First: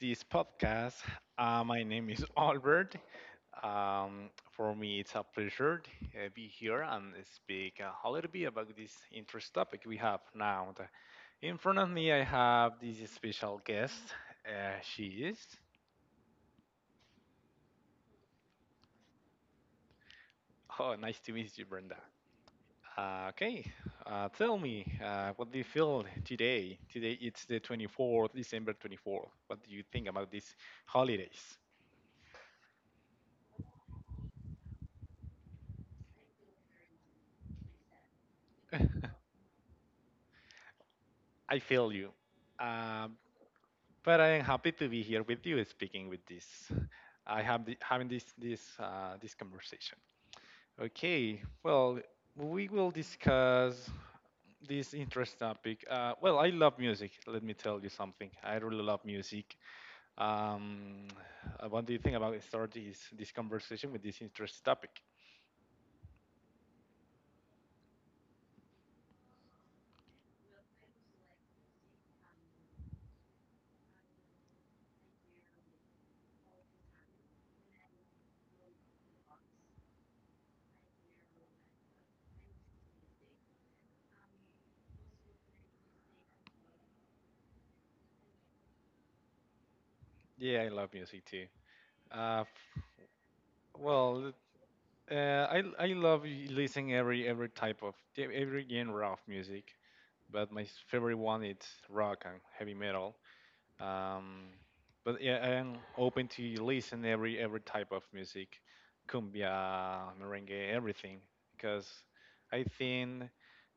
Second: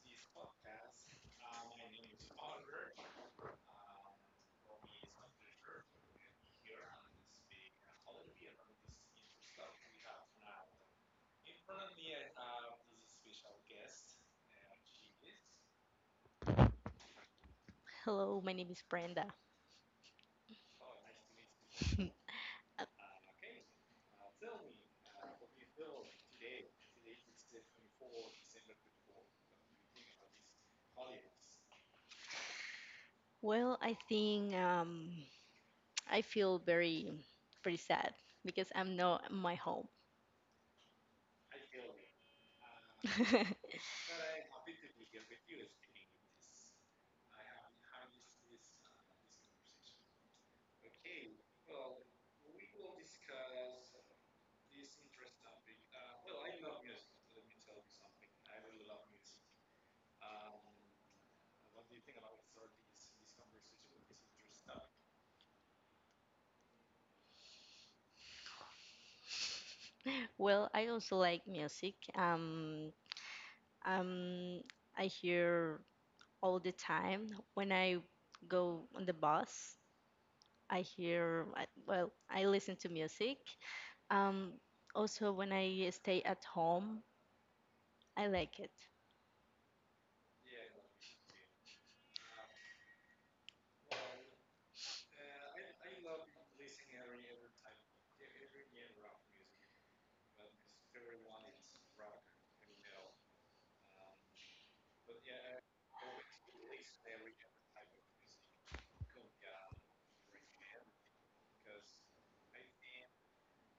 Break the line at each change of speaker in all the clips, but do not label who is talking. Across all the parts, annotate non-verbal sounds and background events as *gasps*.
this podcast. My name is Albert. For me, it's a pleasure to be here and speak a little bit about this interest topic we have now. In front of me, I have this special guest. She is.
Hello, my name is Brenda.
Oh, nice to meet you, Brenda.
*laughs*
Okay, tell me, what do you feel today? Today it's the 24th, December 24th. What do you think about these holidays?
Well, I think I feel very, very sad because I'm not
*laughs*
at my home.
I feel you. Um,
*laughs*
but I am happy to be here with you speaking with this. I have having this this conversation. Okay, well, we will discuss this interest topic. Well, I love music. Let me tell you something. I really love music. Um, what do you think about start this conversation with this interest topic?
Well, I also like music. Um, I hear all the time when I go on the bus. Well, I listen to music. Um, Also, when I stay at home, I like it.
Yeah, I love music too. Uh, well, I love listening every type of every genre of music, but my favorite one is rock and heavy metal. Um, but yeah, I'm open to listen every type of music, cumbia, merengue, everything, because I think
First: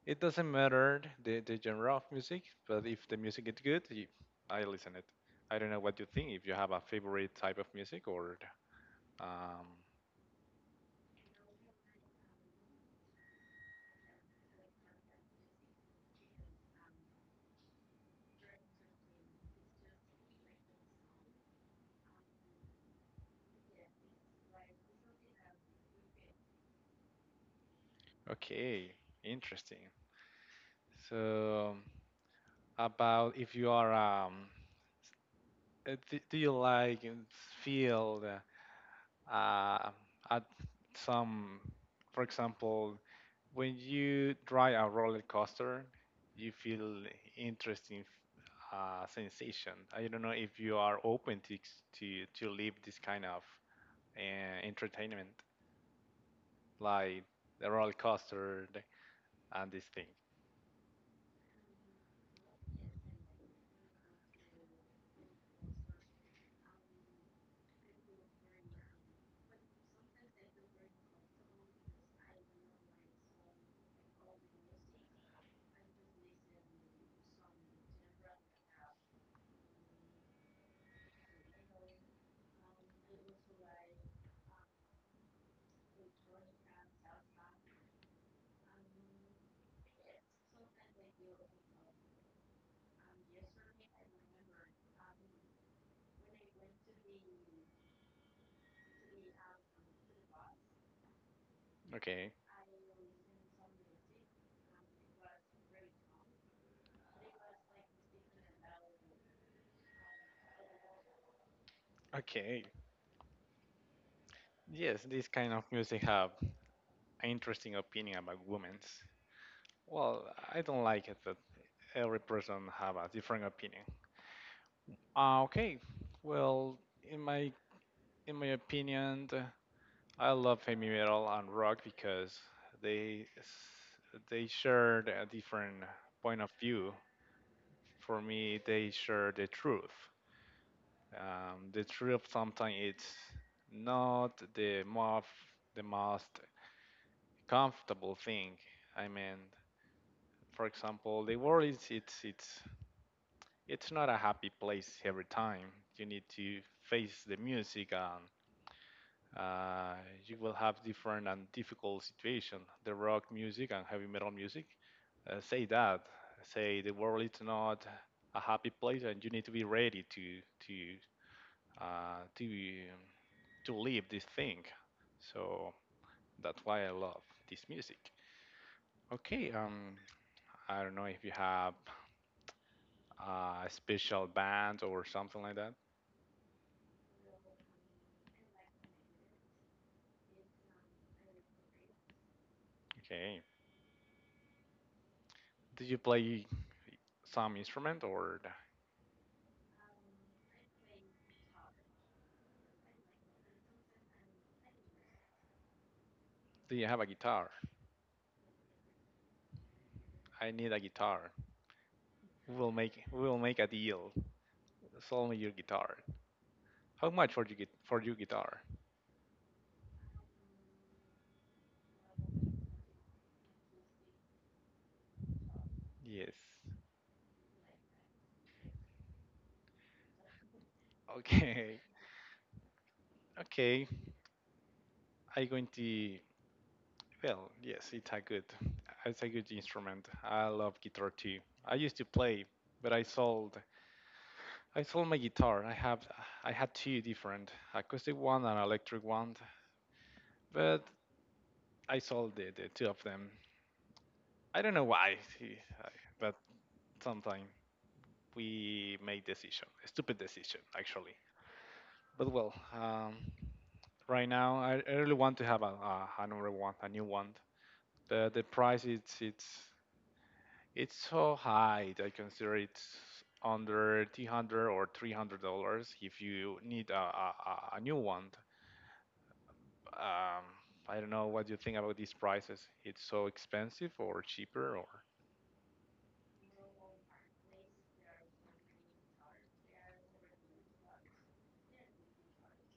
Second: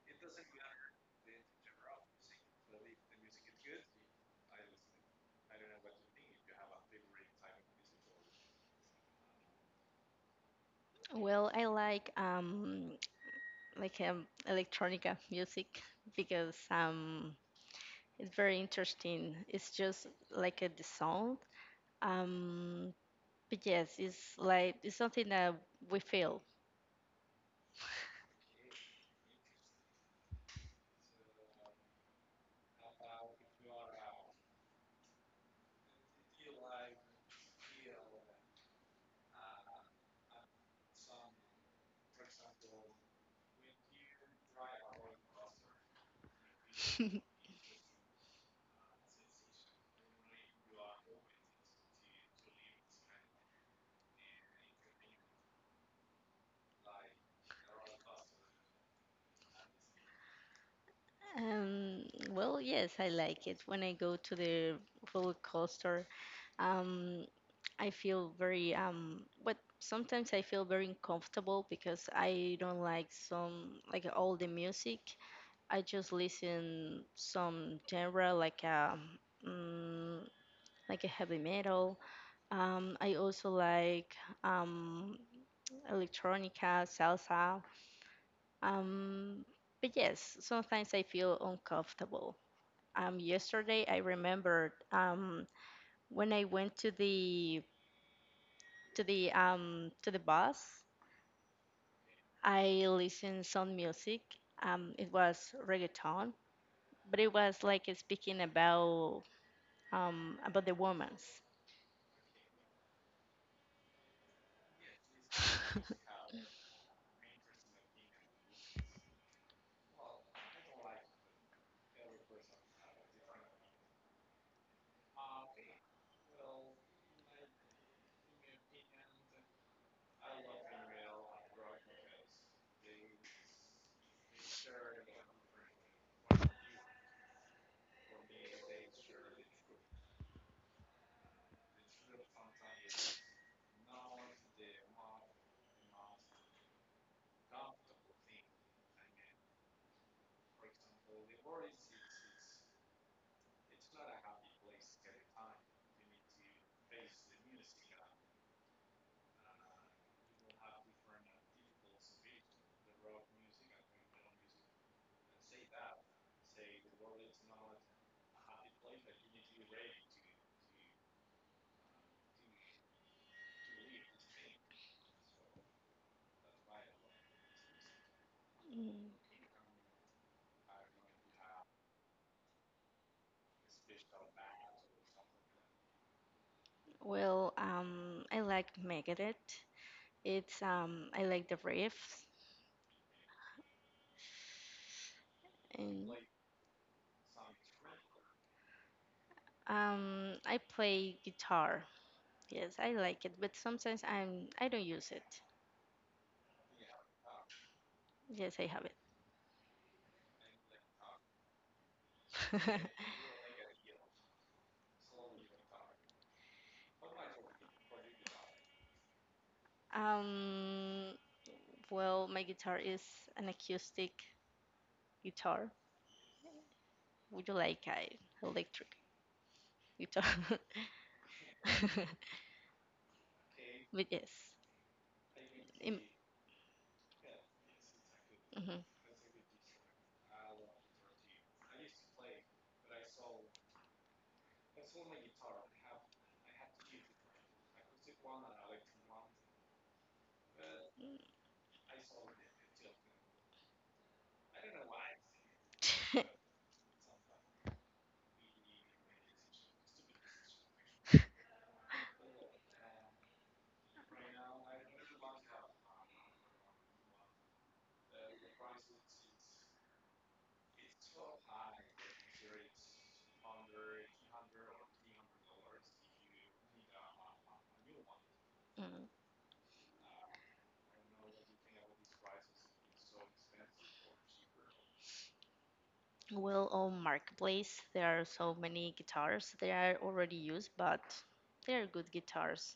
it doesn't matter the genre of music, but if the music is good, I listen it. I don't know what you think. If you have a favorite type of music or um,
Well, I like electronica music because it's very interesting. It's just like a the sound. Um, but yes, it's like it's something that we feel. *laughs*
okay, interesting. So about if you are do you like and feel uh, at some, for example, when you try a roller coaster, you feel interesting sensation. I don't know if you are open to to live this kind of entertainment, like the roller coaster and this thing.
Um, well, yes, I like it. When I go to the roller coaster, um, I feel very, but sometimes I feel very uncomfortable because I don't like some, like, all the music. I just listen some genre mm, like a heavy metal. I also like um, electronica, salsa. Um, but yes, sometimes I feel uncomfortable. Yesterday I remembered when I went to the to the bus,
Okay,
I listened some music. It was reggaeton, but it was like speaking about the women's.
okay. Yes, this kind of music have
*laughs*
an interesting opinion about women's. Well, I don't like it that every person have a different opinion. Okay, well, in my in my opinion, I love heavy metal and rock because they shared a different point of view. For me, they share the truth. The truth sometimes it's not the most comfortable thing. I mean, for example, the world is it's not a happy place every time. You need to face the music and uh, you will have different and difficult situation. The rock music and heavy metal music say that say the world is not a happy place and you need to be ready to uh, to to live this thing. So that's why I love this music.
Mm,
Okay, I don't know if you have special band or something like that?
well, I like Megadeth. It's I like the riffs
Okay. Did you
and
play some instrument or
I play guitar. Yes, I like it, but sometimes I don't use it.
do you have a guitar?
Yes, I have it.
I need a guitar. We will make a deal. Sell me your guitar. How much for you get for your guitar?
*laughs* um, well, my guitar is an acoustic guitar.
Yes.
Would you like a electric guitar?
Okay.
*laughs*
Okay.
But yes.
I going
im-
to Well, yes,
mhm.
it's a good instrument. I love guitar too. I used to play, but I sold my guitar. I had two different acoustic one and electric one. But I saw the two of them. I don't know why, I- but
*laughs*
sometime we make decision, a stupid decision actually. But well, right now I really want to have a another one, a new one. The price it's so high. I consider it's under two hundred or three hundred dollars if you need a new one.
Mm,
Um, I don't know what you think about these prices. It's so expensive or cheaper or
well, on Marketplace, there are so many guitars. They are already used, but they are good guitars.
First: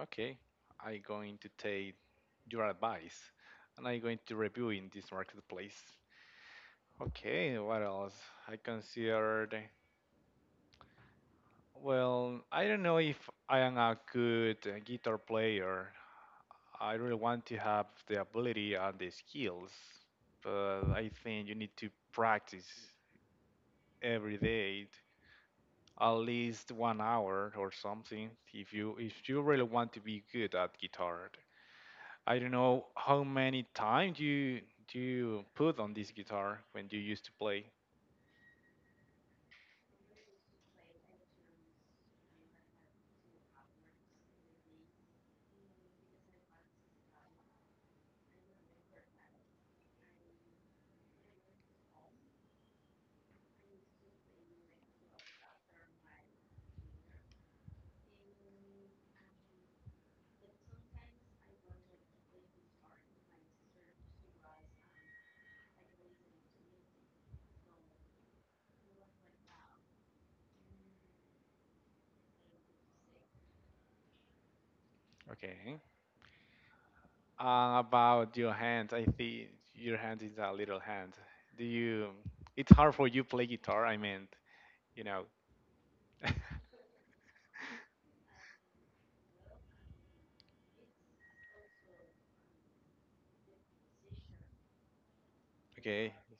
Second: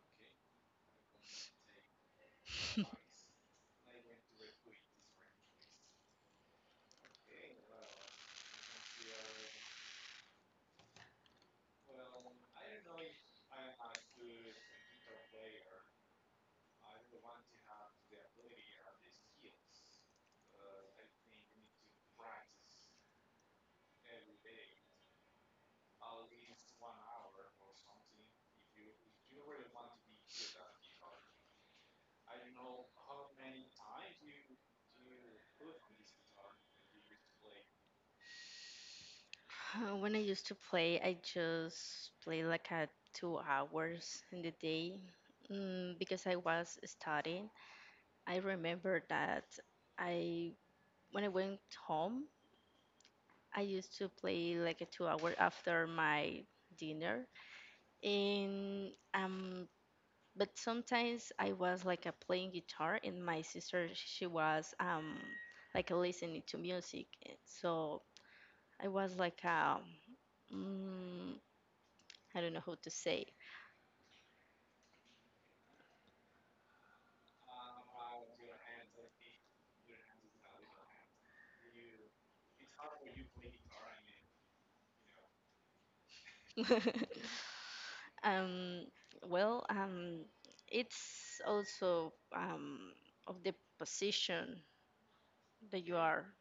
okay, I'm going to take your
*laughs*
advice and I'm going to review in this marketplace. Okay, what else? I considered. Well, I don't know if I am a good guitar player. I really want to have the ability and the skills, but I think you need to practice every day, at least 1 hour or something, if you really want to be good at guitar. I don't know how many time do you put on this guitar when you used to play.
When I used to play, I just play like a 2 hours in the day mm, because I was studying. I remember that I when I went home, I used to play like a 2 hour after my dinner, and but sometimes I was like a playing guitar, and my sister she was like listening to music. So I was like um mm, I don't know how to say.
Okay. About your hand, I think your hand is a little hand. Do you? It's hard for you play guitar. I mean, you know. *laughs*
*laughs* um well it's also of the position that you
Okay.
are.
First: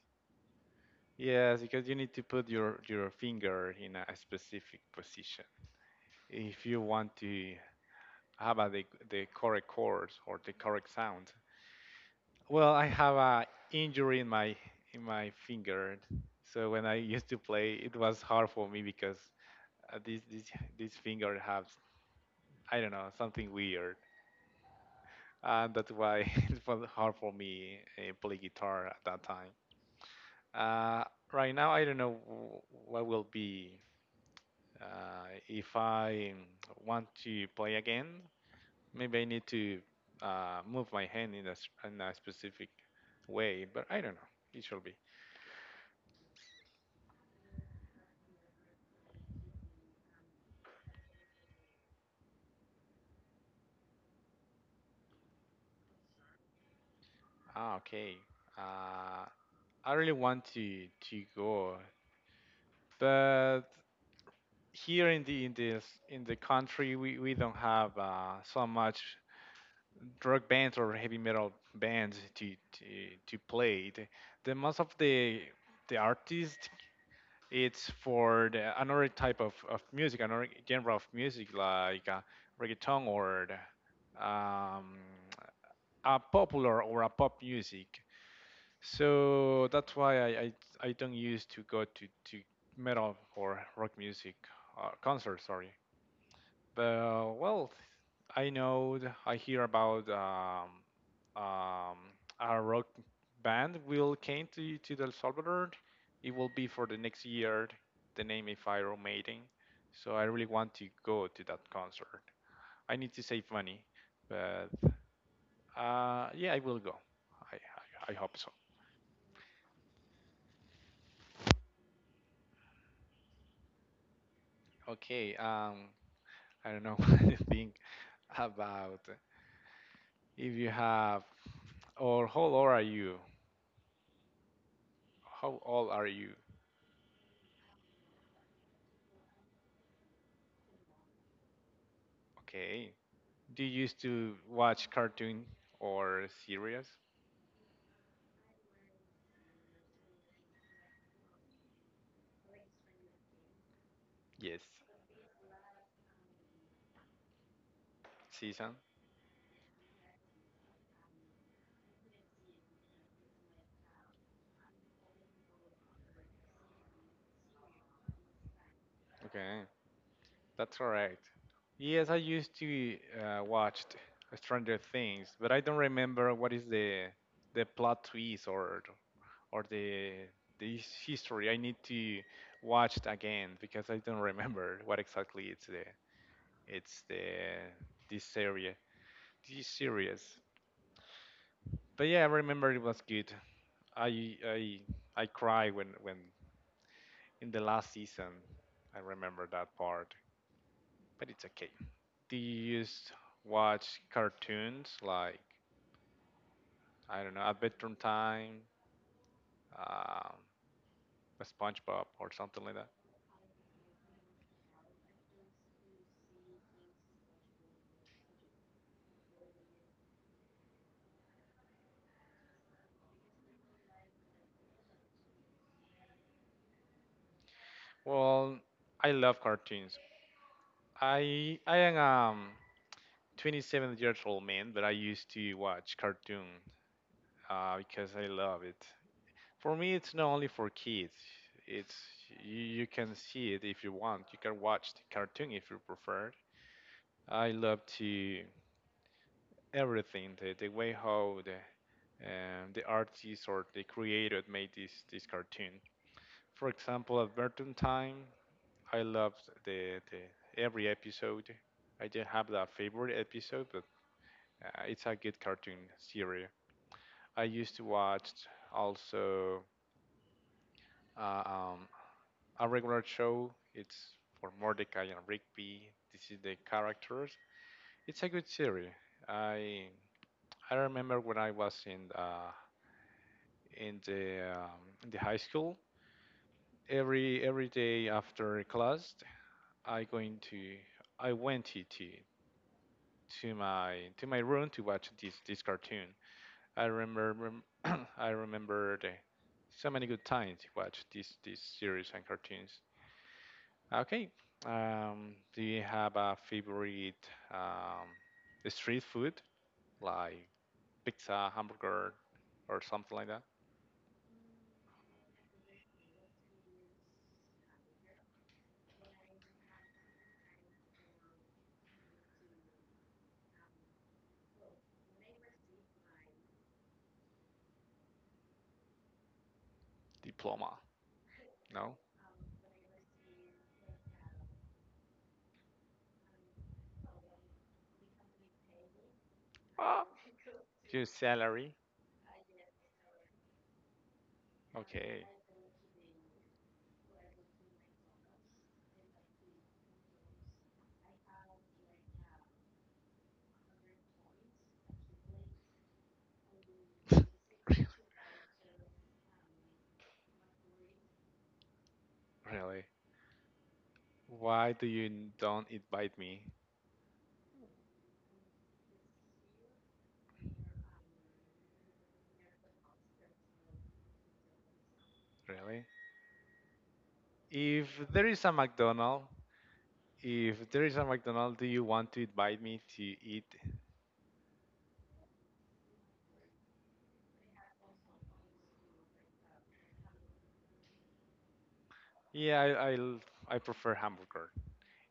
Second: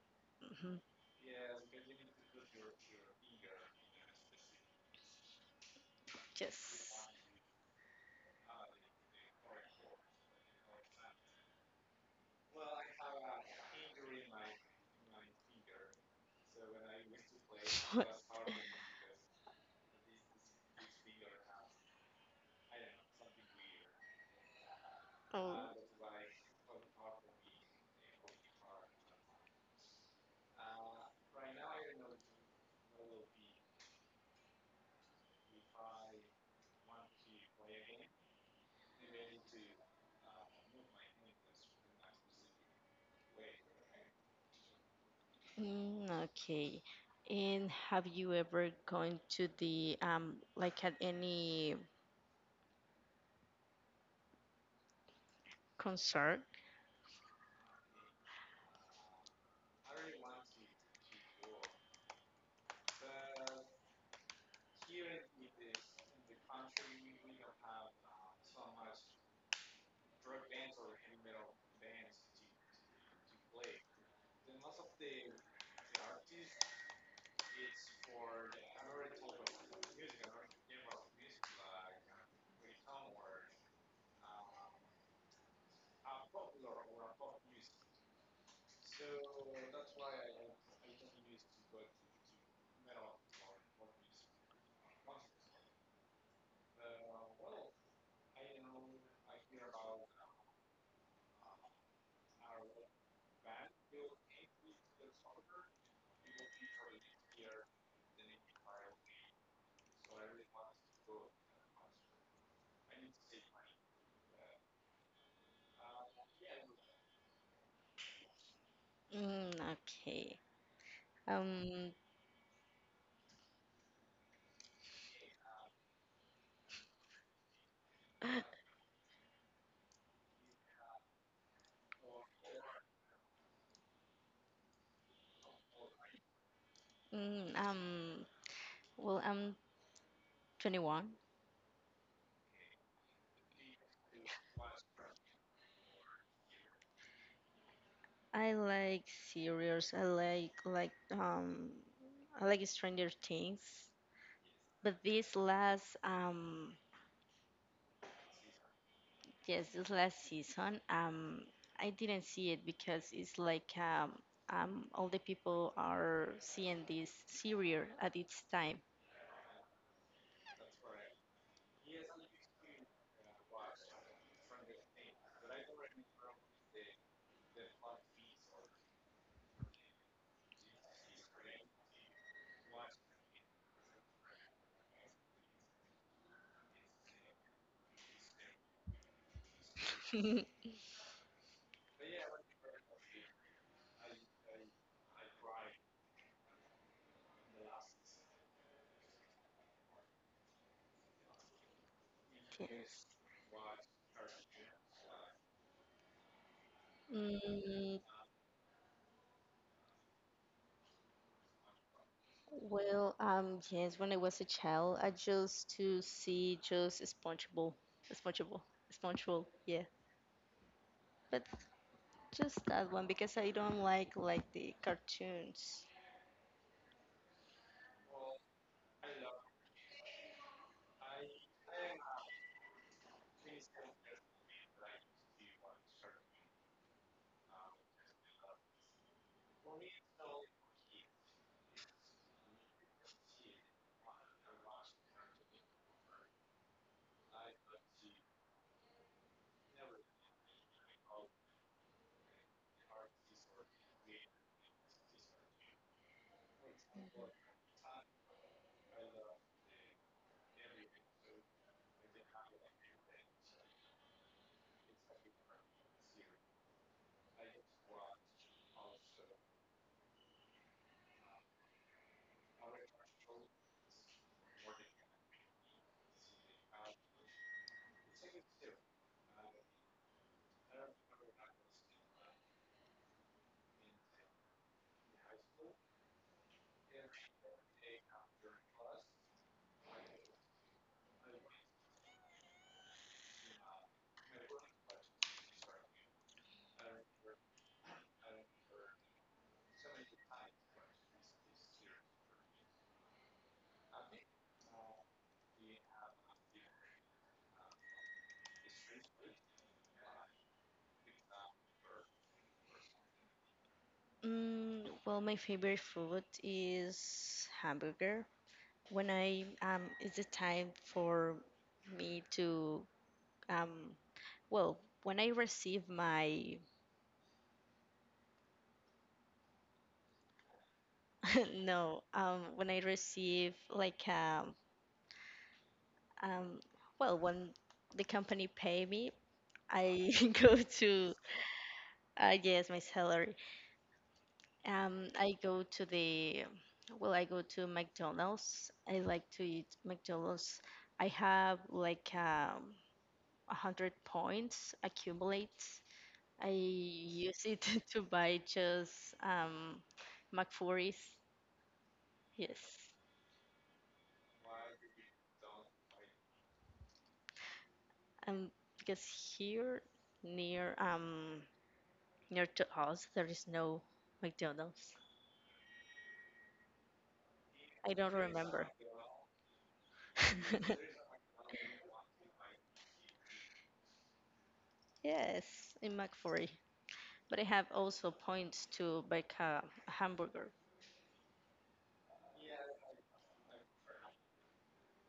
Mhm.
Yes, because you need to put your finger in a specific position if you
Yes. *laughs*
want to have the correct chords or the correct sound. Well, I have a injury in my finger, so when I used to play, it
What?
was hard for me because uh, this this this finger has I don't know something weird,
Oh.
and that's why *laughs* it was hard for me play guitar at that time. Uh, right now, I don't know what will be if I want to play again. Maybe I need to move my hand in in a specific way, but I don't know. It should be.
Mm, okay. And have you ever gone to the like at any concert?
Ah, okay. Uh, I really want to go, but here in this in the country, we don't have so much drug bands or heavy metal bands to, to play. The most of the artist, it's for the another type of music, another genre of music like reggaeton or a popular or a pop music. So that's why I don't used to go to metal or rock music concerts, sorry. But well, I know I hear about um, a rock band will came to El Salvador. It will be for the next year. The name is Iron Maiden. So I really want to go to that concert. I need to save money, but yeah, I will go. I hope so.
Mm, okay. Um,
Okay. I don't know, *laughs* think
*laughs*
about if you have, or how old are you? How old are you?
*gasps* mm, um, well, I'm 21.
Okay. Do you used to watch cartoon or series?
I like series. I like Stranger Things.
Yes.
But this last
Season?
yes, this last season, I didn't see it because it's like all the people are seeing this serial at its time.
Okay. That's correct. Yes, I used to watch Stranger Things, but I don't remember what is the plot twist or or the the history. I need to watch it again because I don't remember what exactly it's the It's the this series, this series.
*laughs*
But yeah, I remember it was good. I I I cry when in the last season. I remember that part, but it's okay. Do you
Yes.
used watch cartoons like I don't know, at bedtime
Mm,
time, um, SpongeBob or something like that?
well, yes, when I was a child, I used to see just SpongeBob, SpongeBob, SpongeBob, yeah. But just that one because I don't like the cartoons.
Well, I love cartoons. I am 27 years old man, but I used to watch cartoon because I love it. For me, it's not only for kids. It's you can see it if you want. You can watch the cartoon if you prefer. I love to everything the way how the artist or the creator made this cartoon. For example, Adventure Time. I loved the every episode. I didn't have that favorite episode, but it's a good cartoon series. I used to watch also uh, um, a regular show. It's for Mordecai and Rigby. This is the characters. It's a good series. I I remember when I was in in the high school. Every day after class, I going to I went to my room to watch this cartoon. I remember *clears throat* I remember so many good times to watch this series and cartoons. Okay. Do you have a favorite um, street food like pizza, hamburger, or something like that?
Well, my favorite food is hamburger. When I it's it time for me to um, well, when I receive my
Diploma?
*laughs*
No.
no, when I receive like um, well, when the company pay me,
Ah,
I *laughs* go
your
to
salary?
yes, my salary.
Okay.
I
*laughs*
go to the Well, I go to McDonald's. I like to eat McDonald's. I have like 100 points accumulate I
Really?
use it *laughs* to buy just McFlurries.
Really?
Yes,
Why do you don't invite me?
um, because here near um near to us there is no McDonald's.
Really?
I don't
If there is a
remember.
McDonald, If there is a
*laughs*
McDonald, do you want to invite me to eat?
Yes, in McFlurry. But I have also points to bake a hamburger.
Yeah, I prefer hamburger.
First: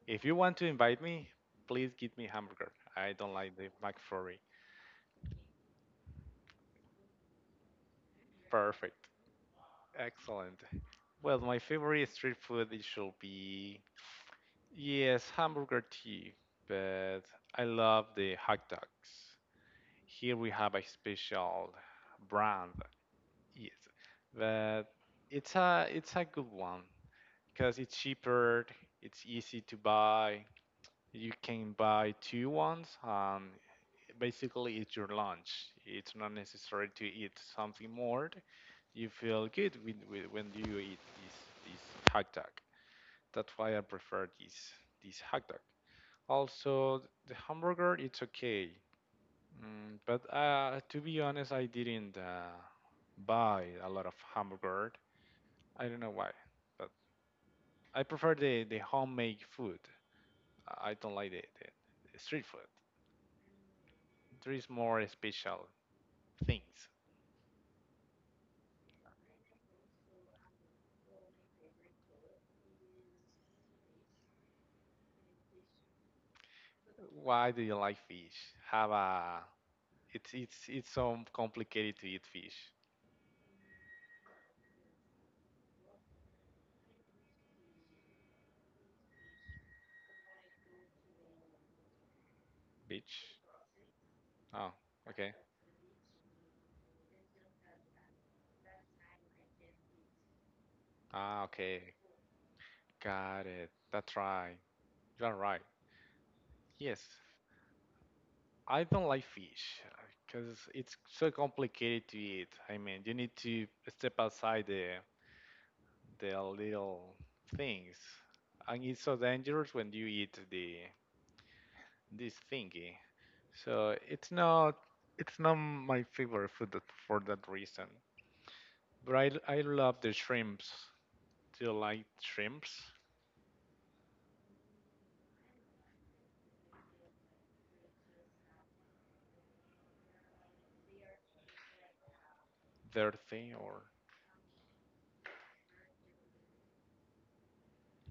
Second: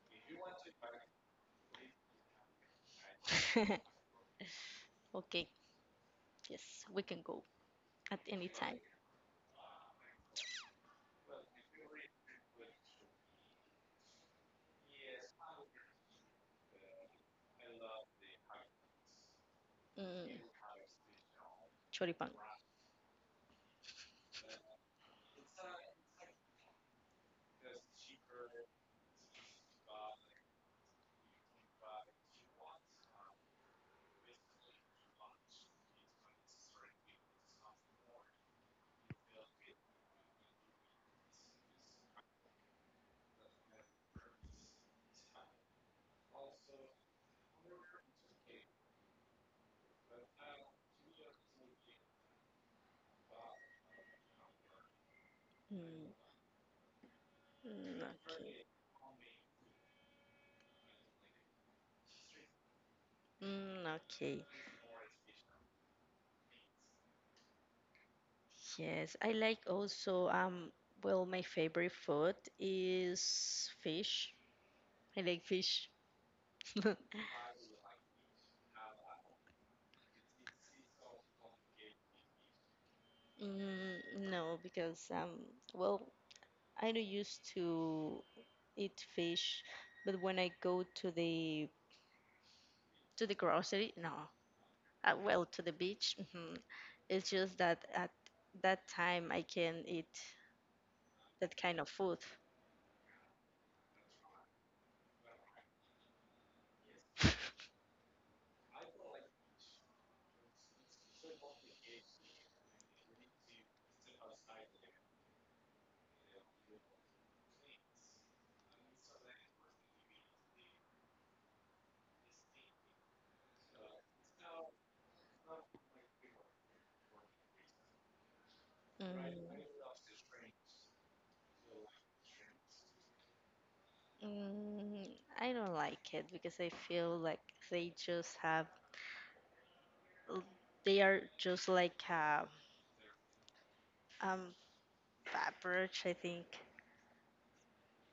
If you want to invite me, please give me hamburger. I don't like the
*laughs*
McFlurry.
Okay, yes, we can go at any time.
Perfect. Excellent. Well, my favorite street food it should be yes, hamburger tea, but I love the hot dogs.
Mm,
Here we have a special
choripán.
brand. Yes. But it's a good one because it's cheaper, it's easy to buy. You can buy two ones and basically it's your lunch. It's not necessary to eat something more. You feel good when you eat this hot dog. That's why I prefer this hot dog. Also, the hamburger it's okay, mm, but to be honest, I didn't buy a lot of hamburger. I don't
Mm,
know why, but
mm,
I prefer
okay.
the homemade food. I don't like the street food.
Mm, okay.
There is more special things.
Yes, I like also, well, my favorite food is fish. I like fish. *laughs*
Why do you like fish? Have a it's it's so complicated to eat fish.
No, because well, I don't used to eat fish, but when I go to the
Bitch.
grocery, no,
Oh, okay.
well, to the beach, it's just that at that time I can eat
Ah,
that kind of
okay.
food.
Got it. That's right. You're right. Yes, I don't like fish because it's so complicated to eat. I mean, you need to step outside the little things, and it's so dangerous when you eat the this thingy. So it's not my favorite food for that reason.
Mm.
But I love the shrimps. Do you like shrimps?
Mm, I don't like it because I feel like they just have, they are just like a
Dirty or
um average, I think.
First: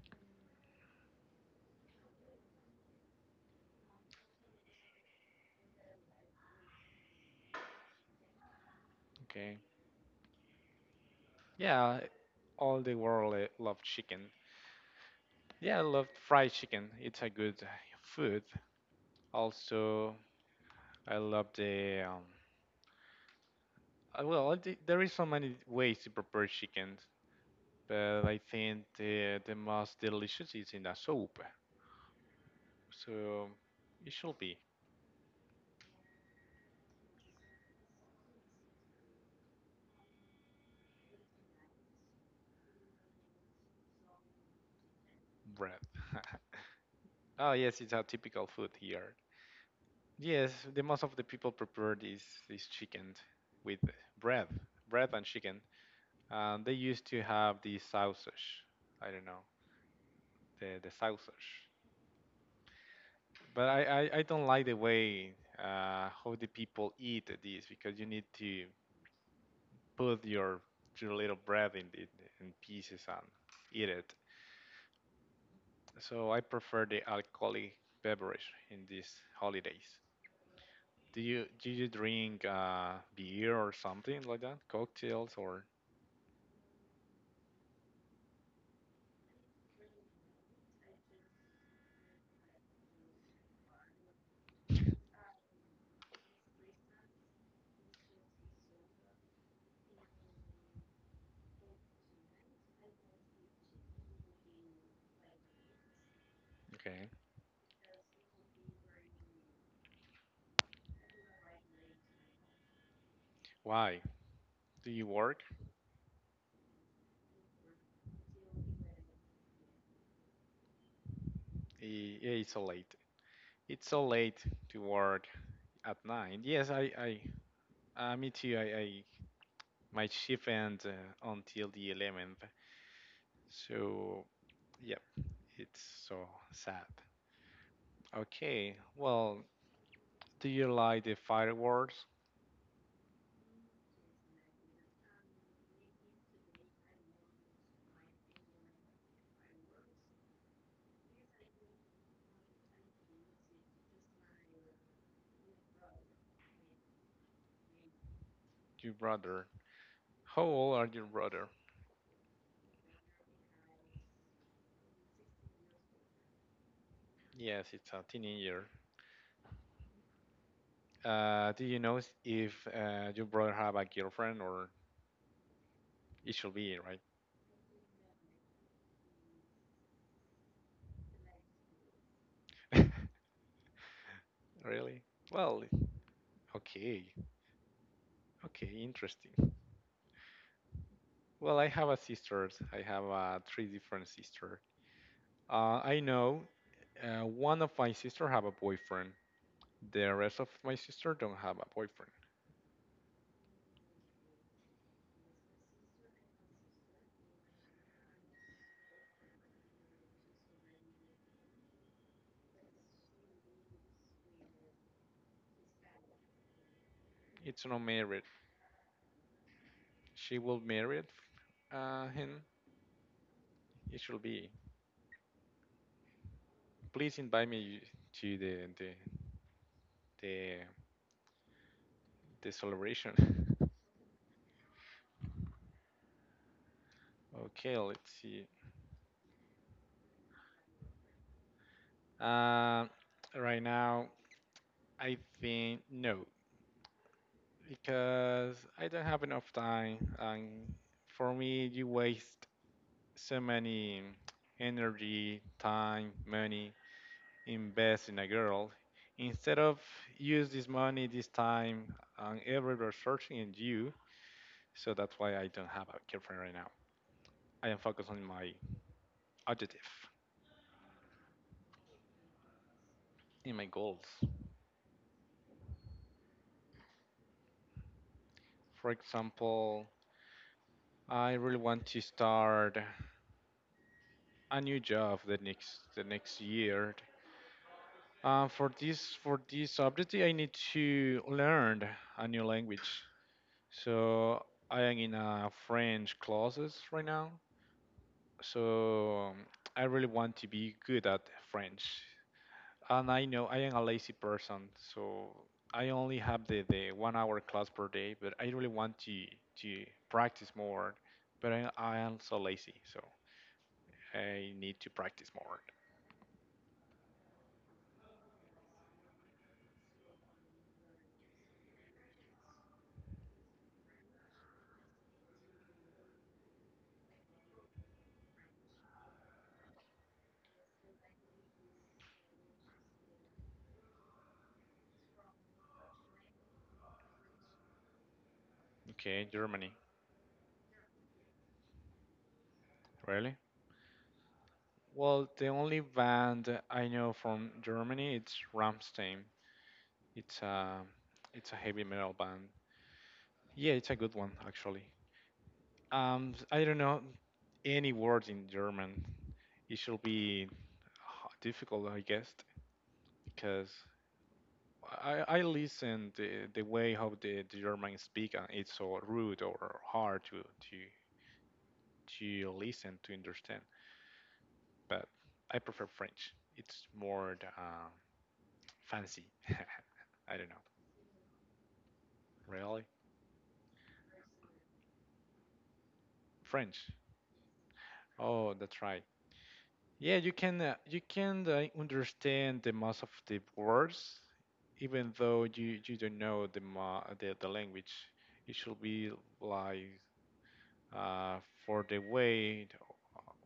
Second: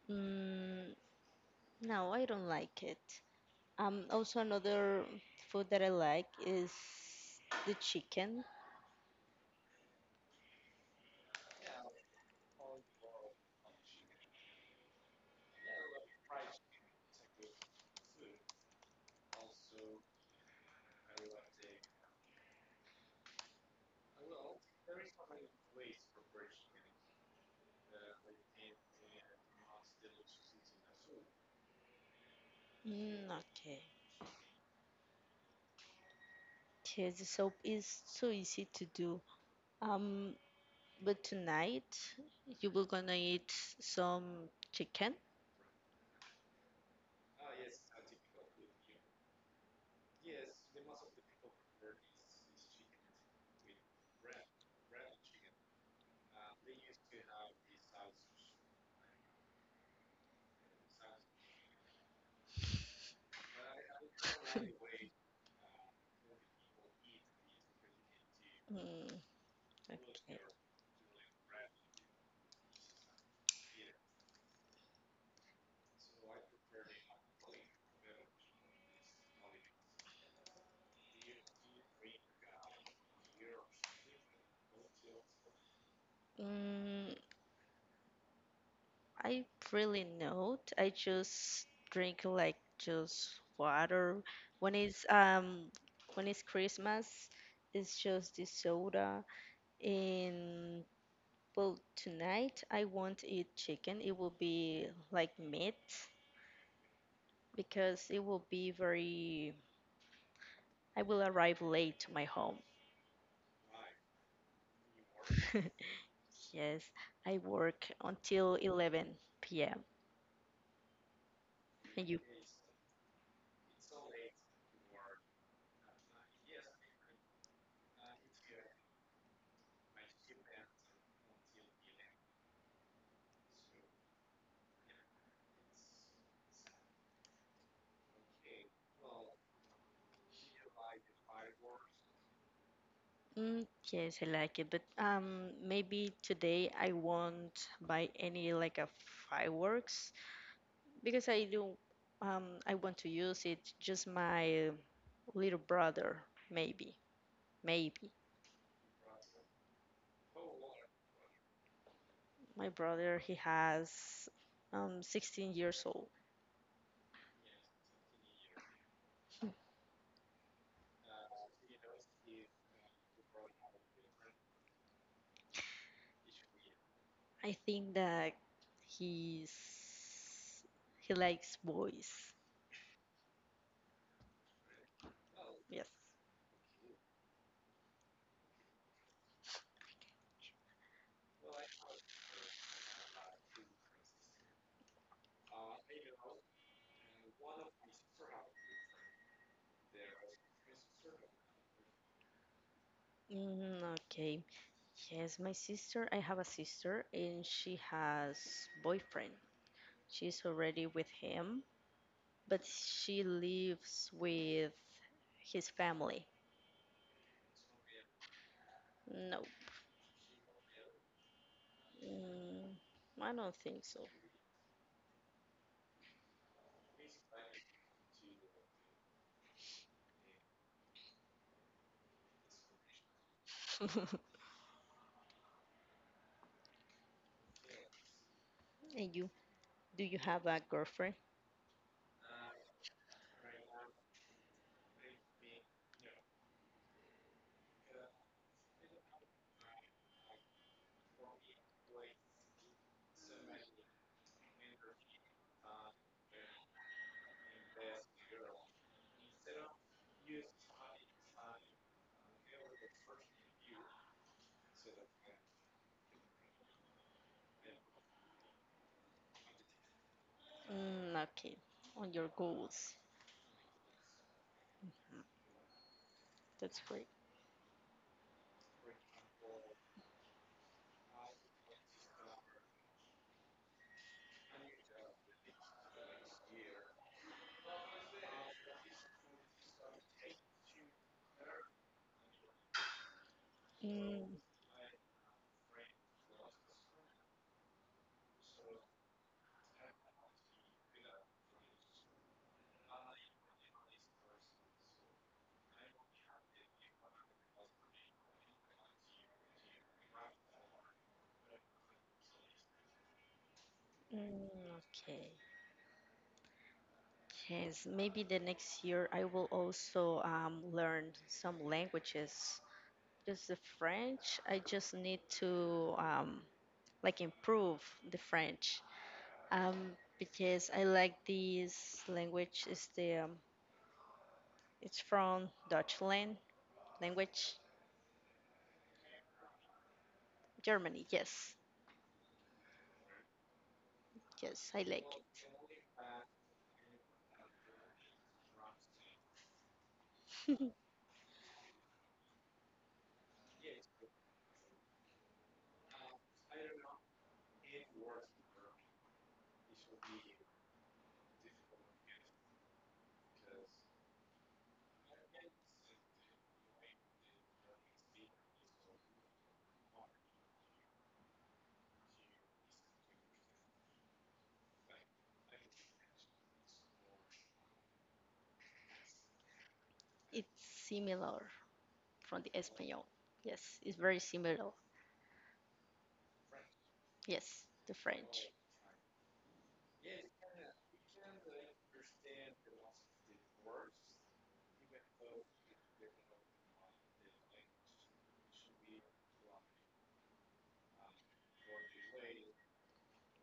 Mm, no, I don't like it. Also, another food that I like is the chicken.
okay? Yeah, all the world love chicken. Yeah, I love fried chicken. It's a good food. Also, I love the there is so many ways to prepare chicken, but I think the most delicious is in a soup.
Mm,
So
okay.
it should be
Yes, the soap is so easy to do. Um, but tonight you were gonna eat some chicken.
bread. *laughs* Oh yes, it's a typical food here. Yes, the most of the people prepared is chicken with bread, bread and chicken. And they used to have the sausage. I don't know the sausage, but I don't like the way how the people eat this because you need to
Mm,
put
okay.
your little bread in in pieces and eat it. So I prefer the alcoholic beverage in these holidays. Do you drink beer or something like that? Cocktails or
Mm, I really not. I just drink like just water. When it's um when it's Christmas, it's just the soda. And well, tonight I won't eat chicken. It will be like meat
okay.
because it will be very. I will arrive late to my home.
Why do you work?
*laughs* Yes, I work until 11 p.m. And you?
Yeah, it's so late. It's so late to work at nine. Yes, I, me too. I My shift ends until the 11th. So, yep, it's so sad. Okay, well, do you like the fireworks?
Mm, yes, I like it, but maybe today I won't buy any like a fireworks because I want to use it just my little brother, maybe maybe
Your brother. How old are your brother?
my brother, he has 16 years old.
Yes, it's a teenager. Do you know if your brother have a girlfriend or it should be right?
I think that he's he likes boys.
*laughs* Really? Well,
Yes.
okay. Okay, interesting. Well, I have a sisters. I have three different sisters. I know one of my sister have a boyfriend. The rest of my sister don't have a boyfriend.
Mm, okay. Yes, my sister, I have a sister and she has boyfriend. She's already with him, but she lives with his family.
It's not married.
No,
She will marry him.
mm, I don't think
It
so.
should be. Please invite me to the, the celebration. *laughs*
*laughs*
Okay, let's see.
And you, do you have a girlfriend?
Uh, right now, I think no, because I don't have enough time, and for me, you waste so many energy, time, money invest in a girl. Instead of use this money, this time, and every researching in you, so that's why I don't have a girlfriend right now. I am focused on my objective,
Mm, okay, on your goals.
in my goals.
That's great.
For example, I really want to start a new job the next year. For this subject, I need to learn a new language.
Mm,
So I am in a French classes right now. So I really want to be good at French. And I know I am a lazy person, so I only have the 1 hour class per day. But I really want to practice more. But I am so lazy, so I
mm,
need to practice
okay.
more.
Yes, maybe the next year I will also learn some languages. Just the French, I just need to like improve the French. Um, because I like this language. Is the It's from Deutschland language,
Okay, Germany,
Germany. Yes,
really?
yes, I like it.
Well, the only band I know from Germany it's Rammstein. It's a it's a heavy metal band. Yeah, it's a good one actually. I don't know any words in German. It should be difficult, I guess, because I listen the way how the German speak and it's so rude or hard to to listen to understand. But I prefer French. It's more um, fancy. *laughs*
*laughs*
I don't
It's
know.
similar from the
Really?
Espanol. Yes, it's very similar.
French.
Yes, the French.
Oh, that's right. Yeah, you can understand the most of the words, even though you don't know the language. It should be like uh, for the way,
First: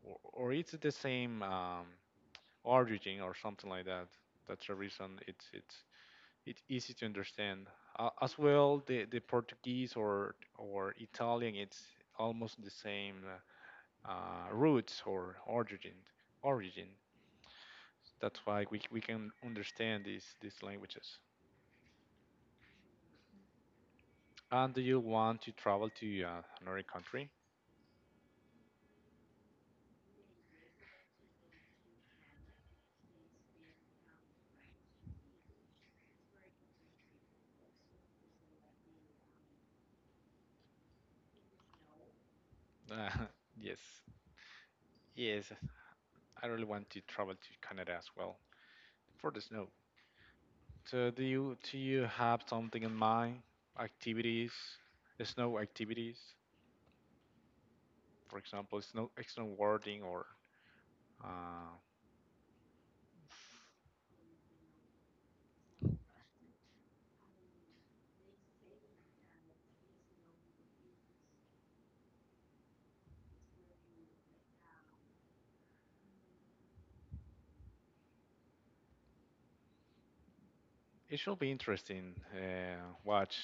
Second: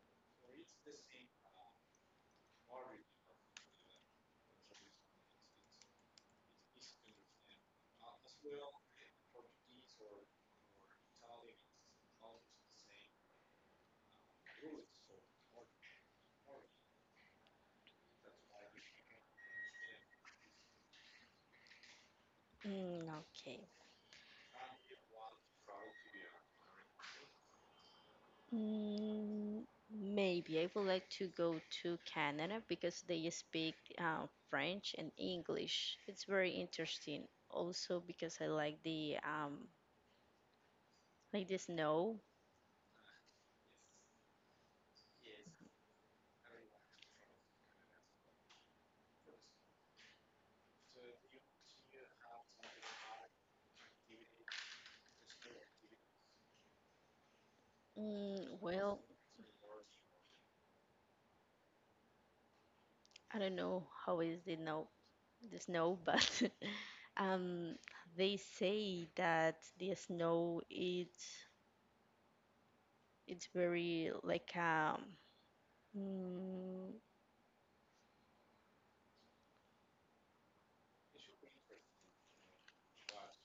or it's the same origin or something like that. That's the reason it's it's easy to understand. As well, the Portuguese or Italian, it's almost the same roots or origin. Origin. That's why we can understand these languages.
Mm, okay.
And do you want to travel to another country? *laughs*
Mm, Maybe I would like to go to Canada because they speak French and English. It's very interesting. Also because I like the Like the snow?
Uh, yes, yes. I really want to travel to Canada as well for the snow. So do you have something in mind? Activities, snow activities, for example,
Well,
snow snowboarding or uh,
I don't know how is the snow, but *laughs* um, they say that the snow it's very like mm,
it should be interesting watch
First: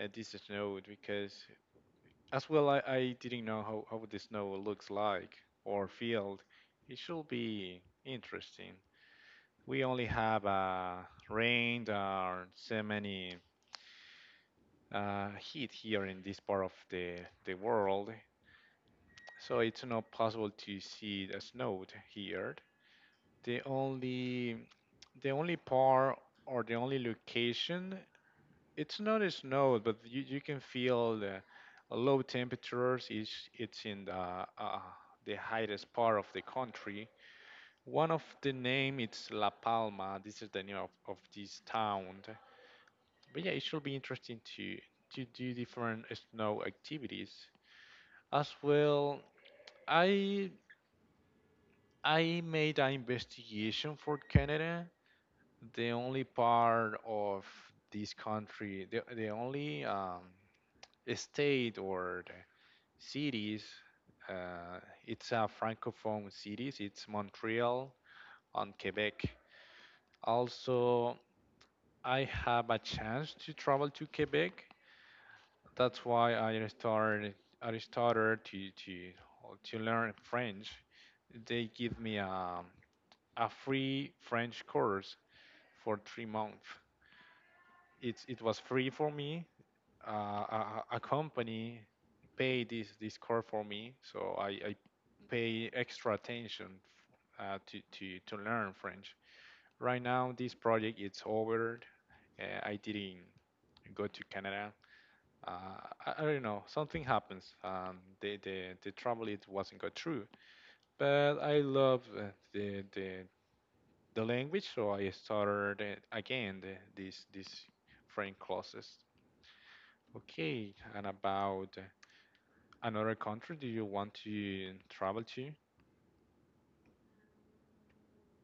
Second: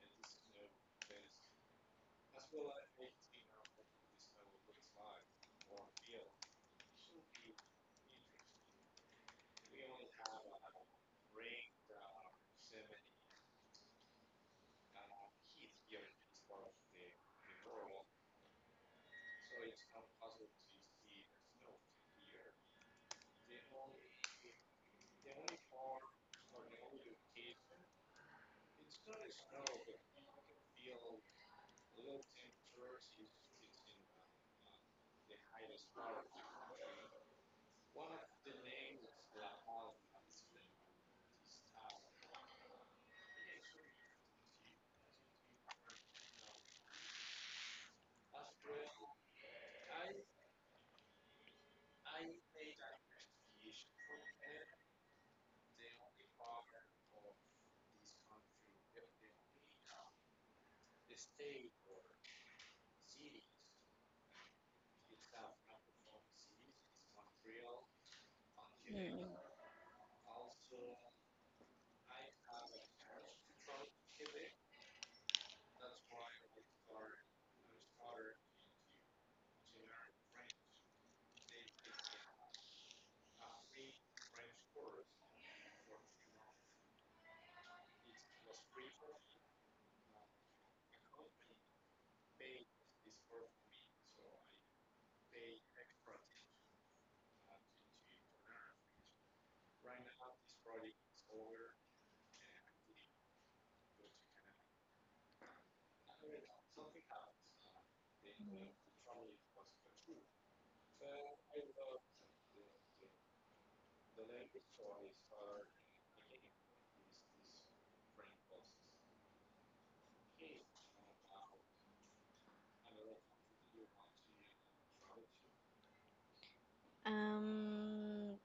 this snow because as well, I didn't know how the snow looks like or feel. It should be interesting. We only have rain or so many heat here in this part of the world, so it's not possible to see the snow here. The only the only part or the only location it's not a snow, but you can feel the low temperatures. It's in the highest part of the country. One of the name it's La Palma. This is the name of this town. But yeah, it should be interesting to do different snow activities. As well, I I made an investigation for Canada. The only part of this country, the only state or the cities. Uh, it's a francophone cities. It's Montreal and
mm,
Quebec. Also, I have a chance to travel to Quebec. That's why I started. I started to to learn French. They give me a free French course for 3 months. It was free for me, a company pay this core for me, so I pay extra attention to learn French. Right now, this project it's over. I didn't go to Canada. Uh, I don't know. Something happens. The travel it wasn't go through. But I love the the the language, so I started again the, this French classes. Okay, and about another country do you want to travel to?
um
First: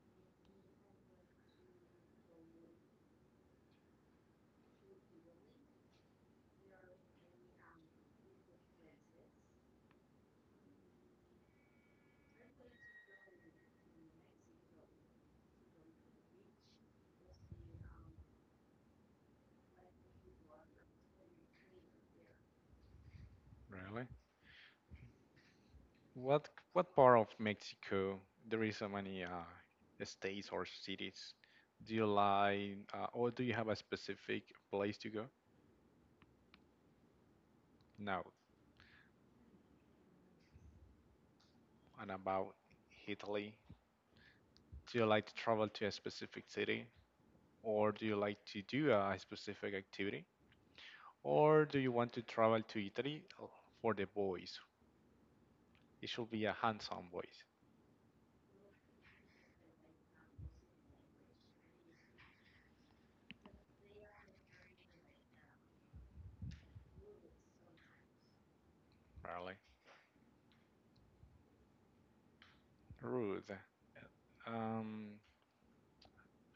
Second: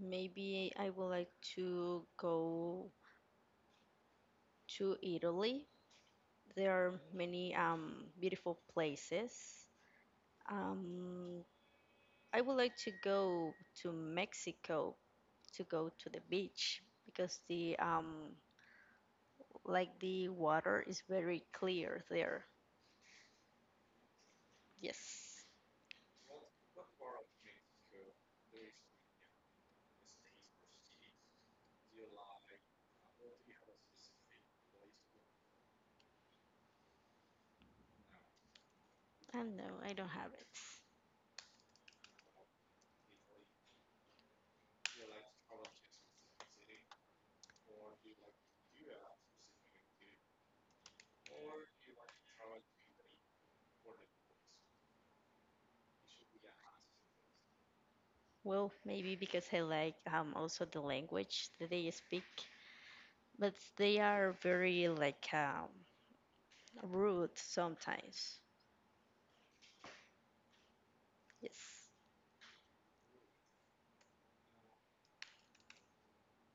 maybe I would like to go to Italy. There are many beautiful places. Um, I would like to go to Mexico to go to the beach because the like the water is very clear there.
Really?
Yes.
What what part of Mexico there is so many states or cities? Do you like or do you have a specific place to go? No.
No, I don't have it.
And about Italy, do you like to travel to a specific city or do you like to do a specific activity or do you want to travel to Italy for the boys? It should be a handsome boys,
Well, maybe because I like also the language that they speak, but they are very, like, rude sometimes.
really.
Yes.
Rude. Um,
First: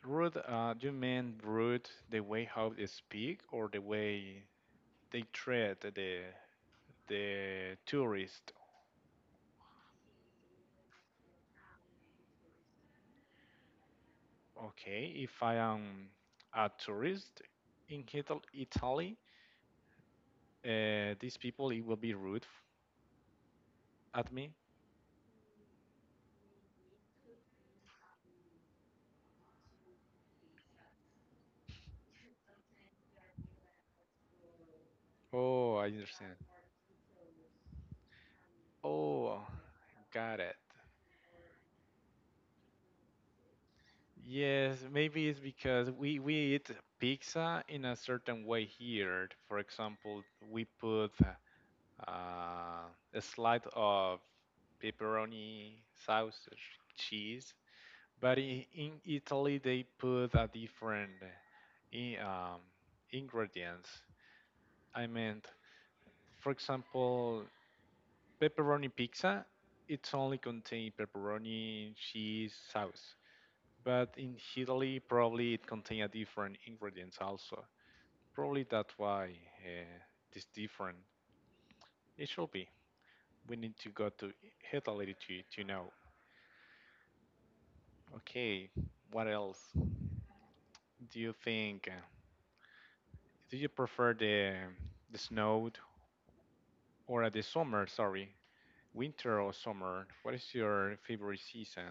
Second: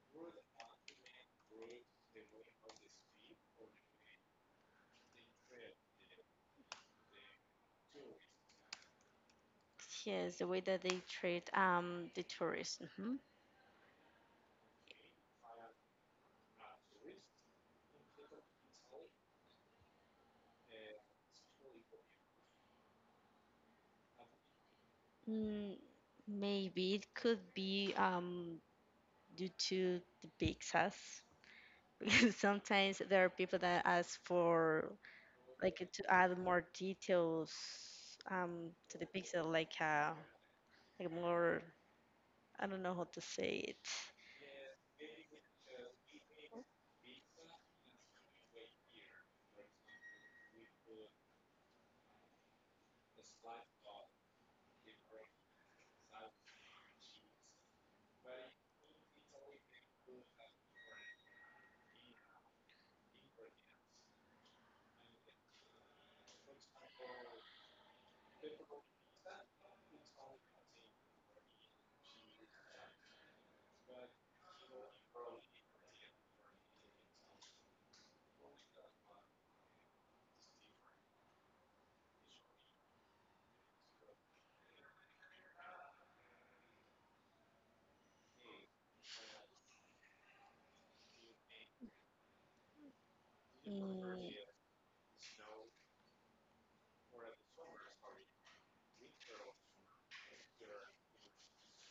Rude, do you mean rude the way how they speak or the way they treat the tourist?
Yes, the way that they treat the tourists.
Okay, if I am a tourist in Italy, these people it will be rude at me.
Mm, Maybe it could be due to the pizzas. *laughs* Because sometimes there are people that ask for,
Oh,
like,
I
to add
understand.
more details to the pizza,
Oh,
like uh,
got it.
like more. I don't know how to say it.
Yes, maybe it's because we eat pizza in a certain way here. For example, we put uh, a slice of pepperoni, sausage, cheese. But in Italy, they put a different in, um, ingredients. I meant, for example, pepperoni pizza. It's only contain pepperoni, cheese, sauce. But in Italy, probably it contain a different ingredients also. Probably that's why uh, this different. It should be. We need to go to Italy to know. Okay, what else do you think? Uh, do you prefer
Mm,
the snow or the summer? Sorry, winter or summer? What is your favorite season?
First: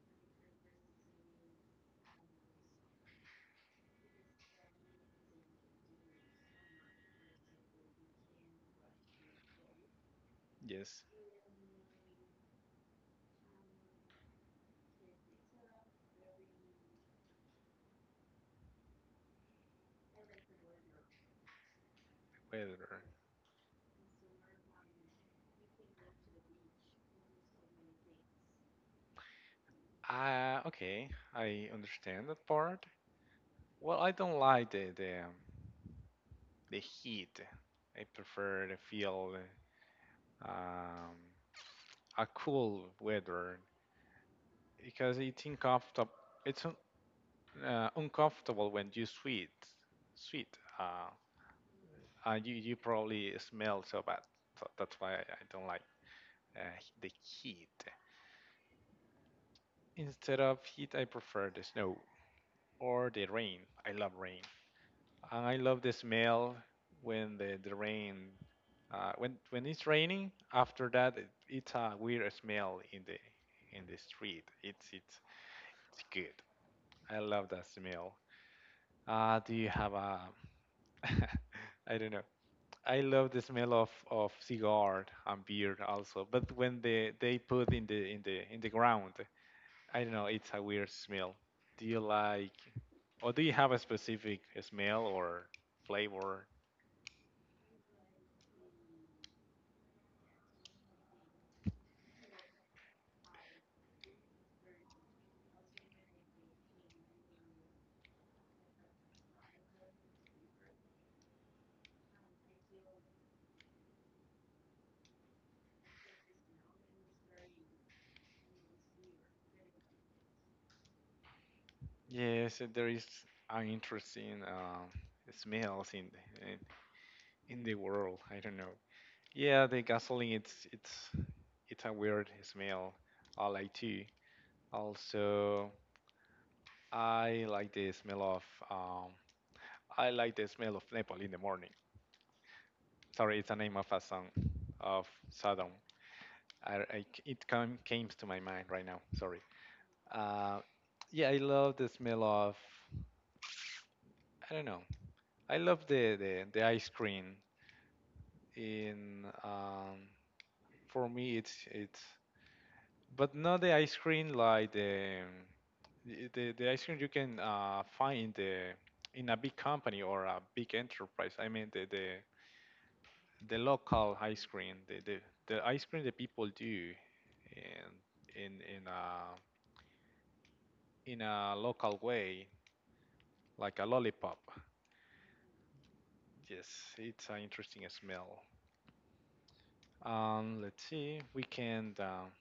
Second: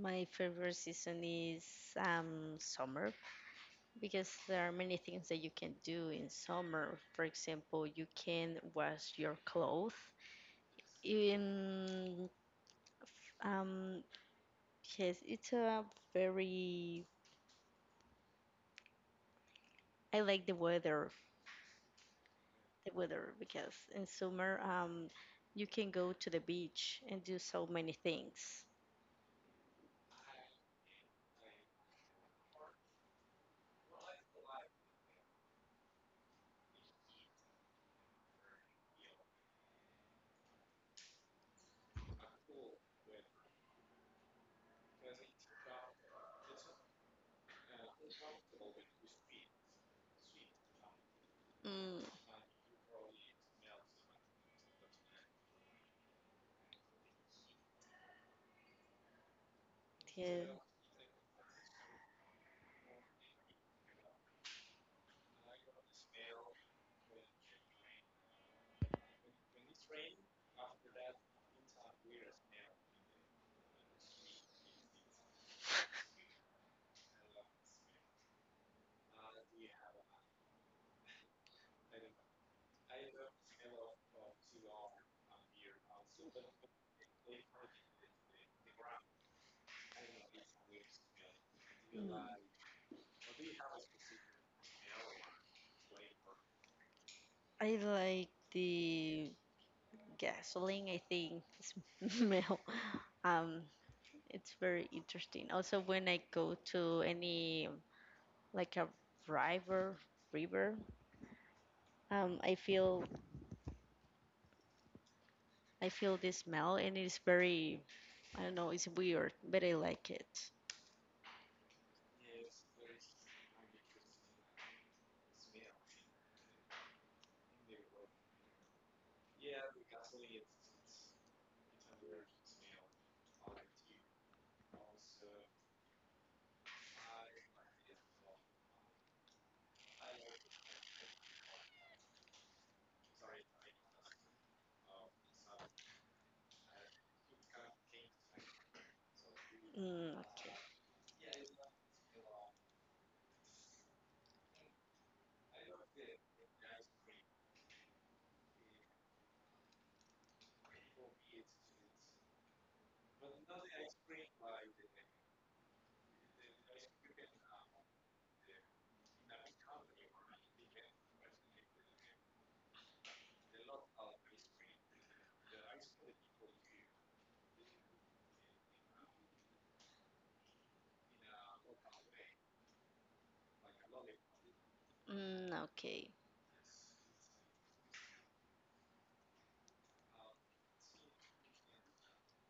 my favorite season is summer because there are many things that you can do in summer. For example, you can wash your clothes
Yes,
in um, yes, it's a very. I like the weather, the
weather.
weather because in summer, you can go to the beach and do so many things.
Okay, I understand that part. Well, I don't like the heat. I prefer to feel um, a cool weather because it's uncomfortable. It's uncomfortable when you sweat. Sweat. Uh,
Mm,
you probably smell so bad. So that's why I don't like uh, the heat. Instead
yeah.
of heat, I prefer the snow or the rain. I love rain. I love the smell when the rain when it's raining. After that, it's a weird smell in the street. It's good. I love that smell. Do you have a *laughs* I don't know I love the smell of cigar and beer also, but when they put in the in the in the ground, I don't know, it's a weird smell. Do you
Mm.
like or do you have a specific smell or flavor?
I like the gasoline. I think the smell. *laughs* Um, it's very interesting. Also, when I go to any like a river river um i feel I feel this smell and it's very, I don't know, it's weird, but I like it.
Yes, there is an interesting smells in in the world. I don't know. Yeah, the gasoline it's it's a weird smell. I like too. Also, I like the smell of um, I like the smell of Nepal in the morning. Sorry, it's the name of a song of Saddam. It come, came to my mind right now. Sorry.
Mm, okay.
Uh, yeah, I love the smell of. I don't know. I love the ice cream. In for me, it's but not the ice cream like the ice cream you can find the in a big company or a big enterprise. I mean the local ice cream, the ice cream that people do in in in a in a local way, like a lollipop.
Mm, okay.
Yes, it's an interesting smell. Let's see, we can.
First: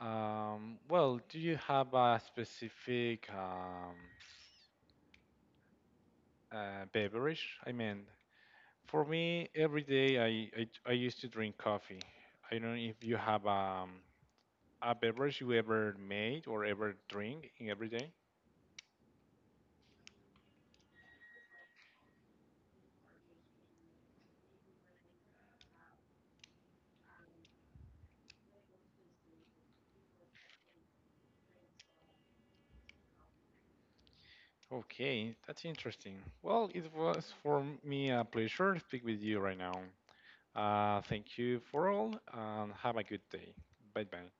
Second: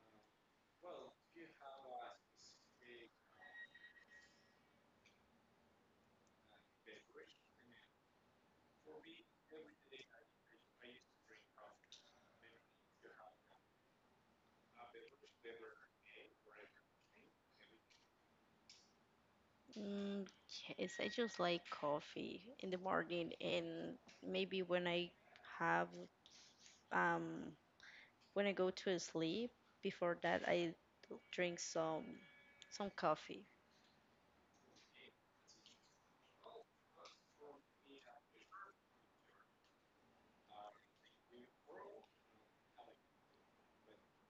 Well, do you have a specific beverage? I mean, for me, every day I used to drink coffee. I don't know if you have a beverage you ever made or ever drink in every day.
mm, yes, I just like coffee in the morning and maybe have um when I go to sleep, before that I drink some coffee
Okay, that's interesting. Well, it was for me a pleasure to speak with you right now. Thank you for all and have a good day. Bye bye.